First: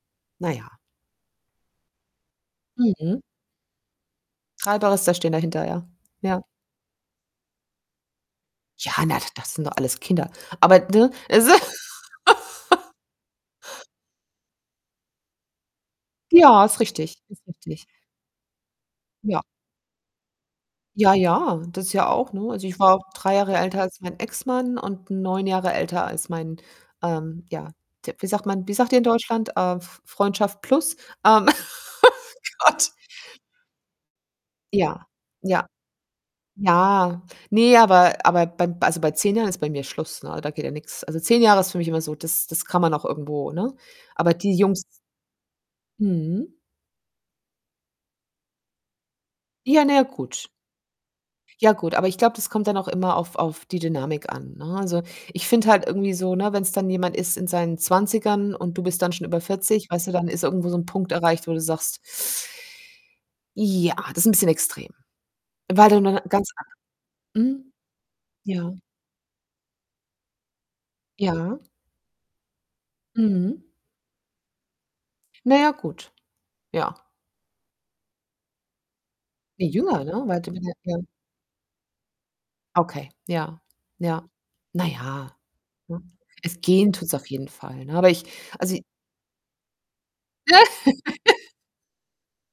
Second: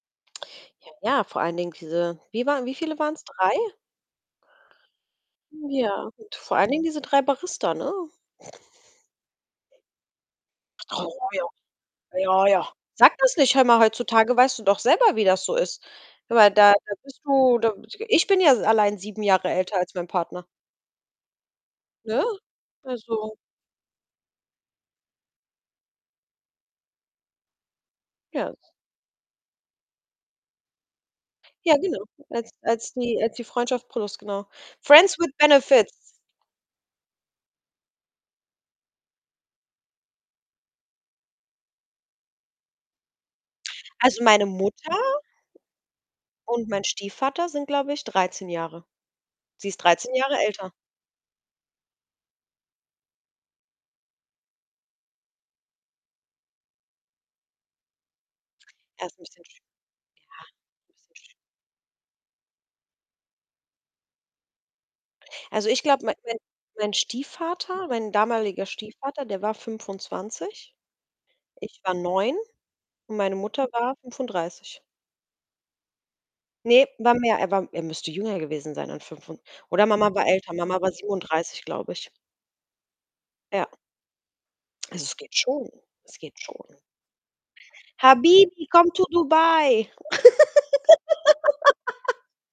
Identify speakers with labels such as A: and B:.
A: Na ja.
B: Ja, ja. Vor allen Dingen diese wie waren wie viele
A: Mhm.
B: waren's? 3?
A: 3 Barista stehen dahinter,
B: M
A: ja.
B: Ja,
A: Ja.
B: vor allen Dingen diese 3 Barista, ne?
A: Ja, na, da das sind doch alles Kinder, aber ne? Es
B: [unintelligible] Ja, ja. Sag das nicht. Hör mal, heutzutage weißt du doch selber, wie das so ist. Weil
A: Ja,
B: da
A: ist
B: da bist
A: richtig, ist
B: du da
A: richtig.
B: [unintelligible] ich bin ja allein 7
A: Ja.
B: Jahre älter als mein Partner.
A: Ja, ja, das ist ja
B: Ne?
A: auch, ne? Also ich war
B: Also
A: 3 Jahre älter als mein Ex-Mann und 9 Jahre älter als mein, ähm, ja, d wie sagt
B: Ja,
A: man,
B: s
A: wie sagt ihr in Deutschland? Äh, F Freundschaft plus, ähm,
B: Ja, genau, als
A: Gott.
B: als die als die Freundschaft plus, genau.
A: Ja,
B: Friends with
A: ja.
B: Benefits.
A: Ja, ne, aber aber bei also bei 10 Jahren ist bei mir Schluss, ne, da geht ja nix. Also 10 Jahre ist für mich immer so das das kann man noch irgendwo, ne?
B: Also,
A: Aber
B: meine
A: die Jungs
B: Mutter
A: Mhm.
B: und mein Stiefvater sind, glaube ich, 13 Jahre. Sie ist
A: Ja, na ja,
B: 13 Jahre
A: gut.
B: älter.
A: Ja gut, aber ich glaube, das kommt dann auch immer auf auf die Dynamik an, ne? Also ich finde halt irgendwie so, ne, wenn's dann jemand ist in seinen 20ern und du bist
B: Er
A: dann
B: ist 'n
A: schon über
B: bisschen schü
A: 40, weißt du, dann ist irgendwo so 'n
B: Ja, 'n
A: Punkt
B: bisschen schü
A: erreicht, wo du sagst: „Ja, das ist 'n bisschen extrem.“
B: Also ich
A: Weil du
B: glaube, mein
A: 'ne
B: mein
A: ganz an
B: mein
A: Mhm.
B: Stiefvater mein damaliger
A: Ja.
B: Stiefvater, der war 25.
A: Ja.
B: Ich war 9 und meine
A: Mhm.
B: Mutter war 35.
A: Na ja, gut.
B: Ne,
A: Ja.
B: war mehr, er war er müsste jünger gewesen sein an fünfund
A: Ne,
B: oder
A: jünger,
B: Mama
A: ne?
B: war älter. Mama war
A: [unintelligible]
B: 37, glaube ich.
A: Okay, ja.
B: Ja.
A: Ja. Na
B: Also es geht
A: ja,
B: schon.
A: ne?
B: Es geht
A: Es
B: schon.
A: gehen tut's auf jeden Fall, ne? Aber ich
B: Habibi,
A: also
B: come to Dubai.